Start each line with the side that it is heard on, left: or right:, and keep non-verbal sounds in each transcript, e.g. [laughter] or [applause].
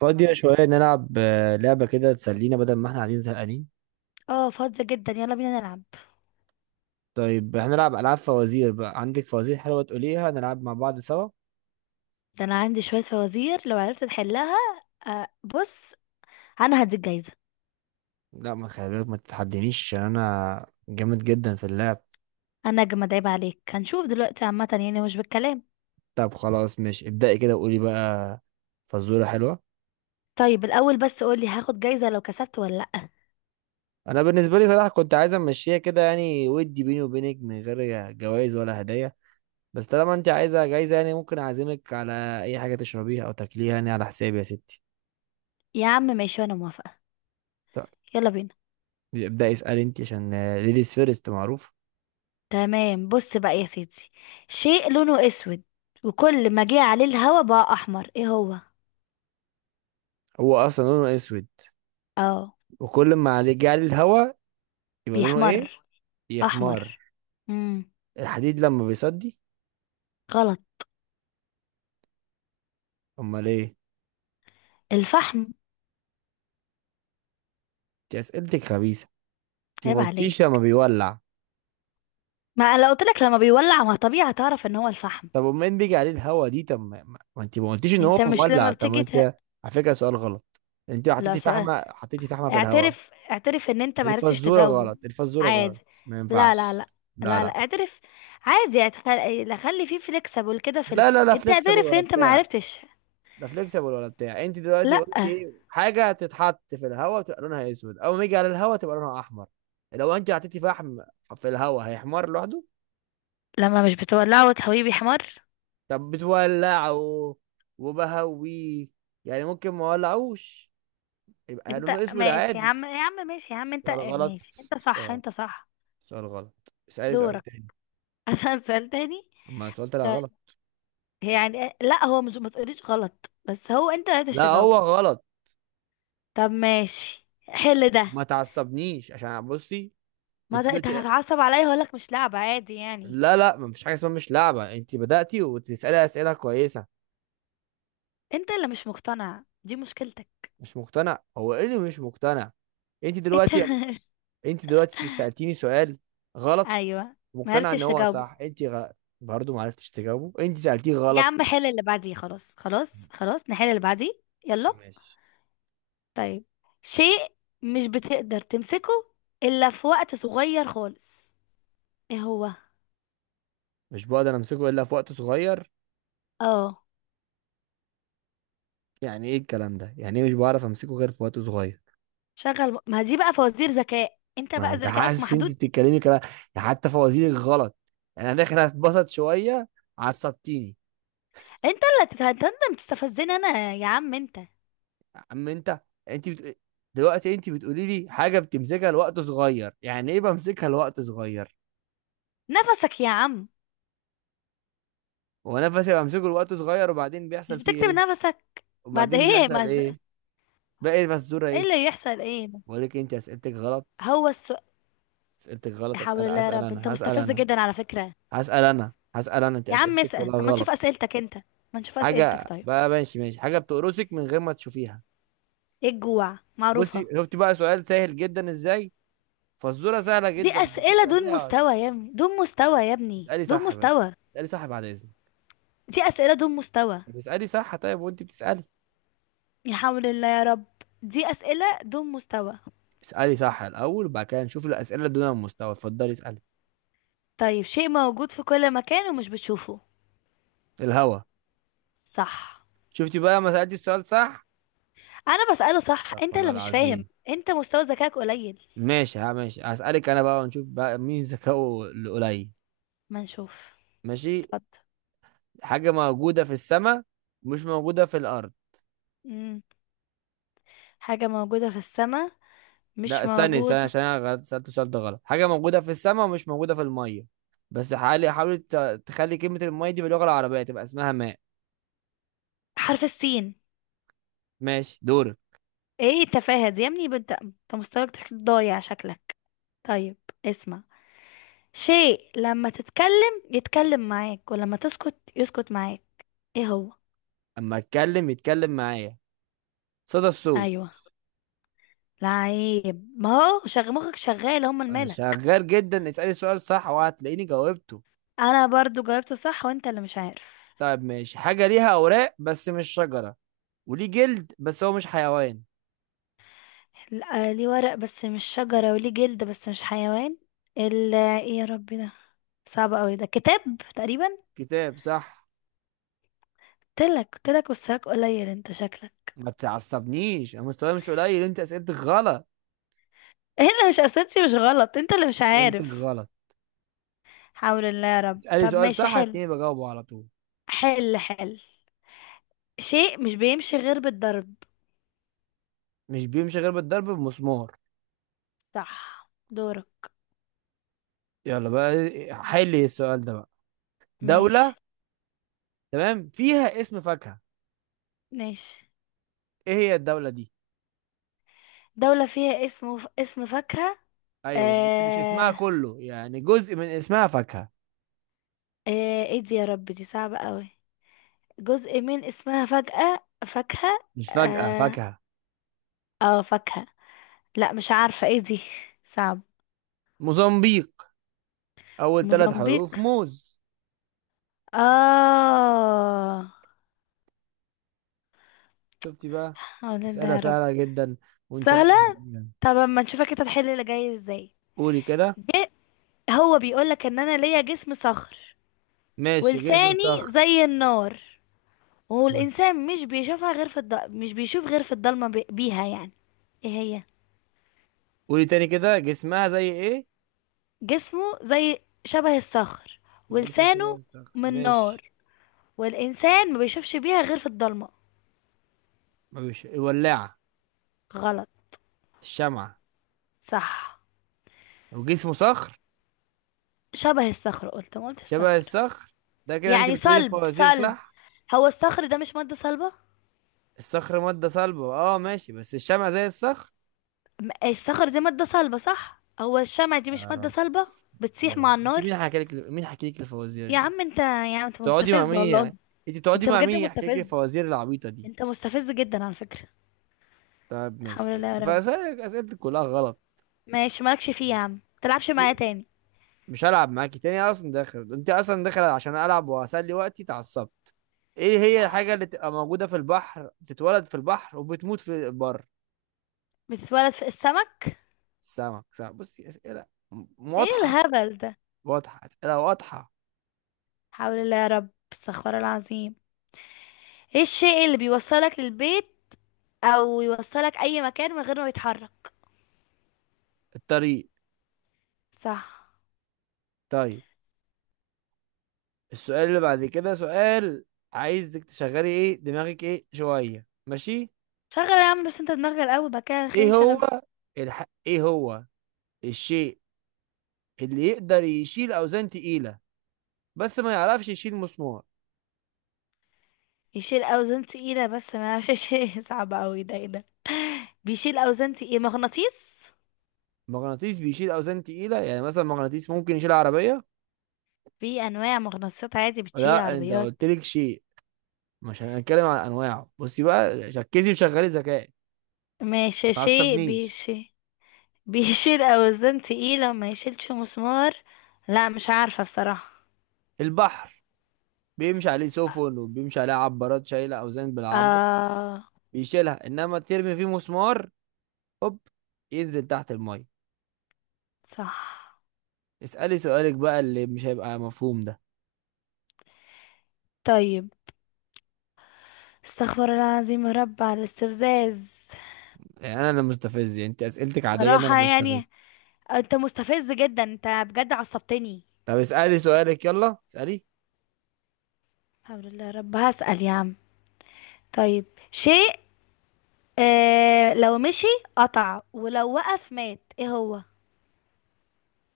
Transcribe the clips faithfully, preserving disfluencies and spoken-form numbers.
right: فاضية شوية نلعب آه، لعبة كده تسلينا بدل ما احنا قاعدين زهقانين.
left: اه، فاضية جدا، يلا بينا نلعب.
right: طيب، هنلعب ألعاب فوازير. بقى عندك فوازير حلوة تقوليها نلعب مع بعض سوا؟
left: ده انا عندي شوية فوازير لو عرفت تحلها. آه، بص. انا هديك جايزة.
right: لا، ما خلي بالك ما تتحدينيش عشان أنا جامد جدا في اللعب.
left: انا اجمد، عيب عليك، هنشوف دلوقتي، عامة يعني مش بالكلام.
right: طب خلاص، ماشي، ابدأي كده وقولي بقى فزورة حلوة.
left: طيب الاول بس قولي، هاخد جايزة لو كسبت ولا لأ؟
right: أنا بالنسبة لي صراحة كنت عايز أمشيها كده، يعني ودي بيني وبينك من غير جوائز ولا هدايا. بس طالما أنت عايزة جايزة، يعني ممكن أعزمك على أي حاجة تشربيها أو تاكليها يعني، على حسابي يا ستي.
left: يا عم ماشي، انا موافقة.
right: طب
left: يلا بينا.
right: ابدأي، اسألي أنت عشان ليديز فيرست معروف.
left: تمام، بص بقى يا سيدي. شيء لونه اسود، وكل ما جه عليه الهوا بقى احمر، ايه هو؟
right: هو اصلا لونه اسود،
left: اه.
right: وكل ما عليه جعل الهواء يبقى لونه ايه؟
left: بيحمر.
right: يا حمار!
left: احمر. امم
right: الحديد لما بيصدي.
left: غلط.
right: امال ايه؟
left: الفحم.
right: دي اسئلتك خبيثه. انت ما
left: عيب عليك.
right: قلتيش لما بيولع.
left: ما أنا لو قلت لك لما بيولع، ما طبيعي هتعرف ان هو الفحم.
right: طب، امال بيجي عليه الهواء دي؟ طب ما ما- ما انت ما قلتيش ان هو
left: انت مش لما
right: مولع؟ طب ما
left: بتيجي ت...
right: انت... على فكره، سؤال غلط. انت
left: لا،
right: حطيتي
left: سؤال،
right: فحمه، حطيتي فحمه في الهواء؟
left: اعترف اعترف ان انت معرفتش
right: الفزوره
left: تجاوب.
right: غلط، الفزوره
left: عادي.
right: غلط. ما
left: لا، لا،
right: ينفعش.
left: لا.
right: لا
left: لا، لا،
right: لا
left: اعترف. عادي، اعتخل... لا، خلي فيه فليكسبل كده في ال...
right: لا. لا لا.
left: انت
right: فليكسبل
left: اعترف ان
right: ولا
left: انت
right: بتاع
left: معرفتش.
right: لا فليكسبل ولا بتاع. انت دلوقتي
left: لا.
right: قلت ايه؟ حاجه تتحط في الهواء تبقى لونها اسود، اول ما يجي على الهواء تبقى لونها احمر. لو انت حطيتي فحم في الهواء هيحمر لوحده؟
left: لما مش بتولعه وتهويه بيحمر.
right: طب بتولعه وبهويه، يعني ممكن ما اولعوش يبقى
left: انت.
right: لونه اسود
left: ماشي يا
right: عادي.
left: عم، يا عم ماشي، يا عم، انت
right: سؤال غلط.
left: ماشي، انت صح،
right: سؤال.
left: انت صح.
right: سؤال غلط. اسالي سؤال
left: دورك.
right: تاني.
left: [laughs] اسأل سؤال تاني.
right: اما السؤال طلع
left: طيب.
right: غلط.
left: يعني، لا هو مش، ما تقوليش غلط، بس هو انت ما عرفتش
right: لا، هو
left: تجاوبه.
right: غلط.
left: طب ماشي، حل ده.
right: ما تعصبنيش، عشان بصي،
left: ما
right: انت
left: ده انت
right: دلوقتي...
left: هتتعصب عليا، هقول لك مش لعبة، عادي يعني.
right: لا لا، ما فيش حاجه اسمها مش لعبه. انت بداتي وتسالي اسئله كويسه.
left: انت اللي مش مقتنع، دي مشكلتك.
right: مش مقتنع؟ هو ايه اللي مش مقتنع؟ انت
left: انت.
right: دلوقتي انت دلوقتي سألتيني سؤال
left: [laughs]
right: غلط.
left: ايوه. ما
right: مقتنع ان
left: عرفتش
right: هو
left: تجاوبه.
right: صح؟ انت غ... برضه ما عرفتش تجاوبه؟ انت سألتيه
left: يا
right: غلط.
left: عم، حل اللي بعديه، خلاص خلاص خلاص، نحل اللي بعديه. يلا.
right: ماشي.
left: طيب. شيء مش بتقدر تمسكه الا في وقت صغير خالص، ايه هو؟
right: مش بقدر امسكه الا في وقت صغير؟
left: اه.
right: يعني ايه الكلام ده؟ يعني ايه مش بعرف امسكه غير في وقت صغير؟
left: شغل، ما دي بقى فوازير ذكاء، انت
right: ما
left: بقى
right: انت
left: ذكائك
right: حاسس انت
left: محدود.
right: بتتكلمي كلام، حتى فوازيرك غلط. يعني انا داخل اتبسط شويه، عصبتيني.
left: انت اللي تت- انت اللي بتستفزني انا يا عم انت.
right: اما انت، انت بت... دلوقتي انت بتقولي لي حاجه بتمسكها لوقت صغير، يعني ايه بمسكها لوقت صغير؟
left: نفسك يا عم.
right: هو نفسي بمسكه الوقت صغير وبعدين
left: مش
right: بيحصل فيه
left: بتكتب
right: ايه؟
left: نفسك. بعد
right: وبعدين
left: ايه
right: بيحصل
left: ما.
right: ايه؟ باقي الفزوره
left: ايه
right: ايه؟
left: اللي يحصل؟ ايه ده؟
right: بقول لك انت اسئلتك غلط،
left: هو السؤال.
right: اسئلتك غلط.
left: لا حول
right: اسال
left: الله يا
right: اسال
left: رب، انت
right: انا، هسال
left: مستفز
right: انا،
left: جدا على فكرة.
right: هسال انا، هسال انا، انت
left: يا عم
right: اسئلتك
left: اسأل،
right: كلها
left: اما
right: غلط.
left: نشوف اسئلتك انت. ما نشوف اسئلتك،
right: حاجه
left: طيب.
right: بقى، ماشي ماشي، حاجه بتقرصك من غير ما تشوفيها.
left: ايه الجوع، معروفة.
right: بصي، شفتي بقى سؤال سهل جدا ازاي؟ فزوره سهله
left: دي
right: جدا
left: اسئلة
right: بسيطه
left: دون
right: ليها.
left: مستوى يا ابني، دون مستوى يا ابني،
right: تسالي
left: دون
right: صح، بس
left: مستوى.
right: تسالي صح بعد اذنك.
left: دي اسئلة دون مستوى.
right: طب اسالي صح طيب، وانت بتسالي.
left: يا حول الله يا رب. دي اسئلة دون مستوى.
right: اسالي صح الاول، وبعد كده نشوف الاسئله دون المستوى. اتفضلي، اسالي.
left: طيب، شيء موجود في كل مكان ومش بتشوفه.
right: الهوا.
left: صح.
right: شفتي بقى لما سالتي السؤال صح؟
left: انا بسأله صح،
right: استغفر
left: انت
right: الله
left: اللي مش فاهم،
right: العظيم.
left: انت مستوى ذكائك قليل.
right: ماشي، ها ماشي، هسألك انا بقى ونشوف بقى مين ذكائه القليل.
left: ما نشوف.
right: ماشي.
left: اتفضل.
right: حاجة موجودة في السماء، مش موجودة في الأرض.
left: امم حاجة موجودة في السماء،
right: لا،
left: مش
right: استني استني،
left: موجودة.
right: عشان انا غلط- سألت السؤال ده غلط. حاجة موجودة في السماء ومش موجودة في المية. بس حاولي حاولي ت- تخلي كلمة المية دي باللغة العربية تبقى اسمها ماء.
left: حرف السين.
right: ماشي، دورك.
left: ايه التفاهة دي يا ابني، بنت انت، مستواك ضايع شكلك. طيب. اسمع. شيء لما تتكلم يتكلم معاك، ولما تسكت يسكت معاك، ايه هو؟
right: أما أتكلم يتكلم معايا. صدى الصوت.
left: ايوه. لعيب، ما هو شغ مخك شغال، هما
right: أنا
left: الملك.
right: شغال جدا. اسألي السؤال صح وهتلاقيني جاوبته.
left: انا برضو جاوبت صح، وانت اللي مش عارف.
right: طيب ماشي. حاجة ليها أوراق بس مش شجرة، وليه جلد بس هو مش حيوان.
left: لا، ليه ورق بس مش شجرة، وليه جلد بس مش حيوان. ال ايه يا ربي ده؟ صعب قوي، ده كتاب. تقريبا.
right: كتاب، صح.
left: قلتلك، قلتلك مستواك قليل انت شكلك.
right: ما تعصبنيش، انا مستواي مش قليل، انت اسئلتك غلط،
left: هنا مش اساسي، مش غلط، انت اللي مش
right: اسئلتك
left: عارف.
right: غلط.
left: حول الله يا رب،
right: اسالي
left: طب
right: سؤال
left: ماشي،
right: صح
left: حل.
right: هتلاقيني بجاوبه على طول.
left: حل حل. شيء مش بيمشي غير بالضرب.
right: مش بيمشي غير بالضرب، بمسمار.
left: صح، دورك.
right: يلا بقى، حل السؤال ده بقى. دولة،
left: ماشي.
right: تمام، فيها اسم فاكهة.
left: ماشي.
right: ايه هي الدولة دي؟
left: دولة فيها اسم ف... اسم فاكهة.
right: ايوه، بس مش اسمها
left: آه...
right: كله، يعني جزء من اسمها فاكهة.
left: آه... ايه دي يا رب، دي صعبة قوي. جزء من اسمها فجأة فاكهة.
right: مش فجأة
left: اه.
right: فاكهة.
left: آه، فاكهة. لا، مش عارفة ايه دي. صعب.
right: موزمبيق، اول ثلاث
left: موزمبيق.
right: حروف موز.
left: اه.
right: شفتي بقى،
left: حول الله
right: اسئلة
left: يا رب.
right: سهلة جدا ونشافت
left: سهلة.
right: حلوة.
left: طب اما نشوفك انت تحل اللي جاي ازاي؟
right: قولي كده.
left: جه. هو بيقولك ان انا ليا جسم صخر.
right: ماشي، جسم
left: ولساني
right: صخر.
left: زي النار. والانسان مش بيشوفها غير في الض... مش بيشوف غير في الضلمه بي... بيها يعني. ايه هي؟
right: قولي تاني كده، جسمها زي ايه؟
left: جسمه زي شبه الصخر،
right: الجسم شبه
left: ولسانه
right: الصخر،
left: من
right: ماشي.
left: نار، والانسان ما بيشوفش بيها غير في الضلمه.
right: مش الولاعة؟
left: غلط.
right: الشمعة.
left: صح.
right: وجسمه صخر،
left: شبه الصخر، قلت ما قلت
right: شبه
left: الصخر.
right: الصخر. ده كده انت
left: يعني
right: بتقولي
left: صلب
right: الفوازير
left: صلب.
right: صح.
left: هو الصخر ده مش ماده صلبه؟
right: الصخر مادة صلبة، اه ماشي، بس الشمعة زي الصخر؟
left: م- الصخر دي مادة صلبة صح، هو الشمع دي مش
right: يا
left: مادة
right: رب،
left: صلبة؟
right: يا
left: بتسيح مع
right: رب، انت
left: النار.
right: مين حكى لك، مين حكى لك الفوازير
left: يا
right: دي؟
left: عم انت، يا عم انت
right: بتقعدي مع
left: مستفز
right: مين
left: والله.
right: يعني؟ انت بتقعدي
left: انت
right: مع
left: بجد
right: مين يحكي لك
left: مستفز.
right: الفوازير العبيطة دي؟
left: انت مستفز جدا على فكرة.
right: طب
left: الحمد
right: ماشي،
left: لله يا
right: بس
left: رب.
right: فاسألك اسئلتك كلها غلط.
left: ماشي، مالكش فيه يا عم، متلعبش معايا تاني.
right: مش هلعب معاكي تاني. أنا اصلا داخل، انت اصلا داخل عشان العب واسلي وقتي، اتعصبت. ايه هي الحاجه اللي تبقى موجوده في البحر، بتتولد في البحر وبتموت في البر؟
left: بتتولد في السمك.
right: السمك؟ سمك! بصي اسئله م-
left: ايه
right: واضحه.
left: الهبل ده؟
right: واضحه، اسئله واضحه.
left: حول الله يا رب، استغفر الله العظيم. ايه الشيء اللي بيوصلك للبيت، او يوصلك اي مكان من غير ما يتحرك؟
right: الطريق.
left: صح.
right: طيب، السؤال اللي بعد كده سؤال عايزك تشغلي ايه دماغك ايه شويه، ماشي؟
left: شغل يا عم، بس انت دماغك الاول بقى كده، خلينا
right: ايه
left: نشغل.
right: هو الح... ايه هو الشيء اللي يقدر يشيل اوزان تقيله بس ما يعرفش يشيل مسمار؟
left: يشيل اوزان تقيله بس ما يعرفش يشيل [laughs] صعب قوي ده، ايه ده؟ بيشيل اوزان تقيله، مغناطيس.
right: مغناطيس بيشيل اوزان تقيله، يعني مثلا مغناطيس ممكن يشيل عربيه.
left: في انواع مغناطيسات عادي بتشيل
right: لا، انت
left: عربيات.
right: قلت لك شيء، مش هنتكلم عن انواعه. بصي بقى، ركزي وشغلي ذكاء. ما
left: ماشي، شيء
right: تعصبنيش.
left: بيشي بيشيل اوزان تقيله وما يشيلش مسمار. لا، مش عارفه بصراحه.
right: البحر، بيمشي عليه سفن وبيمشي عليه عبارات شايله اوزان بالعبط
left: اه.
right: بيشيلها، انما ترمي فيه مسمار، هوب، ينزل تحت الميه.
left: صح.
right: اسالي سؤالك بقى اللي مش هيبقى مفهوم ده.
left: طيب. استغفر الله العظيم يا رب على الاستفزاز.
right: يعني انا اللي مستفز؟ يعني انت اسئلتك عاديه انا اللي
left: صراحه
right: بستفز؟
left: يعني. انت مستفز جدا، انت بجد عصبتني.
right: طب اسالي سؤالك، يلا اسالي.
left: الحمد لله يا رب، هسأل يا عم. طيب. شيء، آه لو مشي قطع، ولو وقف مات، ايه هو؟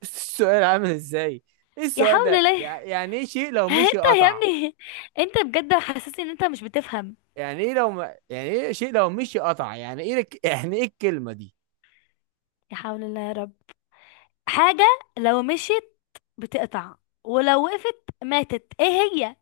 right: السؤال عامل ازاي؟ ايه
left: يا
right: السؤال
left: حول
right: ده؟
left: الله
right: يع- يعني ايه شيء لو
left: [laughs]
right: مشي
left: انت يا
right: قطع؟
left: ابني. انت بجد حاسسني ان انت مش بتفهم.
right: يعني ايه لو ما... يعني ايه شيء لو مشي قطع؟ يعني ايه لك... يعني ايه الكلمة دي؟
left: يا حول الله يا رب. حاجة، لو مشيت بتقطع، ولو وقفت ماتت، ايه هي؟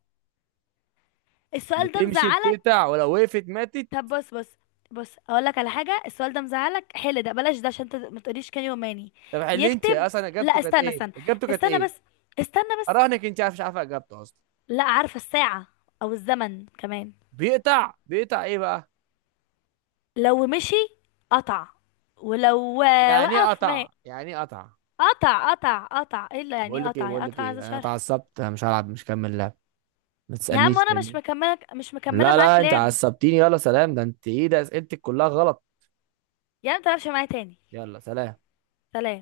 left: السؤال ده
right: بتمشي
left: مزعلك؟
right: بتقطع ولو وقفت ماتت؟
left: طب بص بص. بص اقول لك على حاجة، السؤال ده مزعلك، حل ده بلاش ده، عشان انت ما تقوليش كان يوماني.
right: طب حلي، انت
left: يكتب.
right: اصلا اجابته
left: لا،
right: كانت
left: استنى
right: ايه؟
left: استنى.
right: اجابته كانت
left: استنى بس.
right: ايه؟
left: استنى بس.
right: اراهنك انت عارف، مش عارفه اجابته اصلا.
left: لا، عارفة الساعة. او الزمن كمان.
right: بيقطع، بيقطع ايه بقى؟
left: لو مشي قطع، ولو آه،
right: يعني ايه
left: وقف مات.
right: قطع؟ يعني ايه قطع؟
left: قطع، قطع، قطع، ايه اللي يعني
right: بقول لك ايه،
left: قطع، يعني
right: بقول لك
left: قطع
right: ايه،
left: هذا
right: انا
left: شرح.
right: اتعصبت، انا مش هلعب، مش هكمل لعب. ما
left: يا عم،
right: تسألنيش
left: وانا مش
right: تاني.
left: مكمله مش مكمله
right: لا
left: معاك
right: لا، انت
left: لعب.
right: عصبتيني، يلا سلام. ده انت ايه ده؟ اسئلتك كلها غلط.
left: يعني ما تلعبش معايا تاني.
right: يلا سلام.
left: سلام.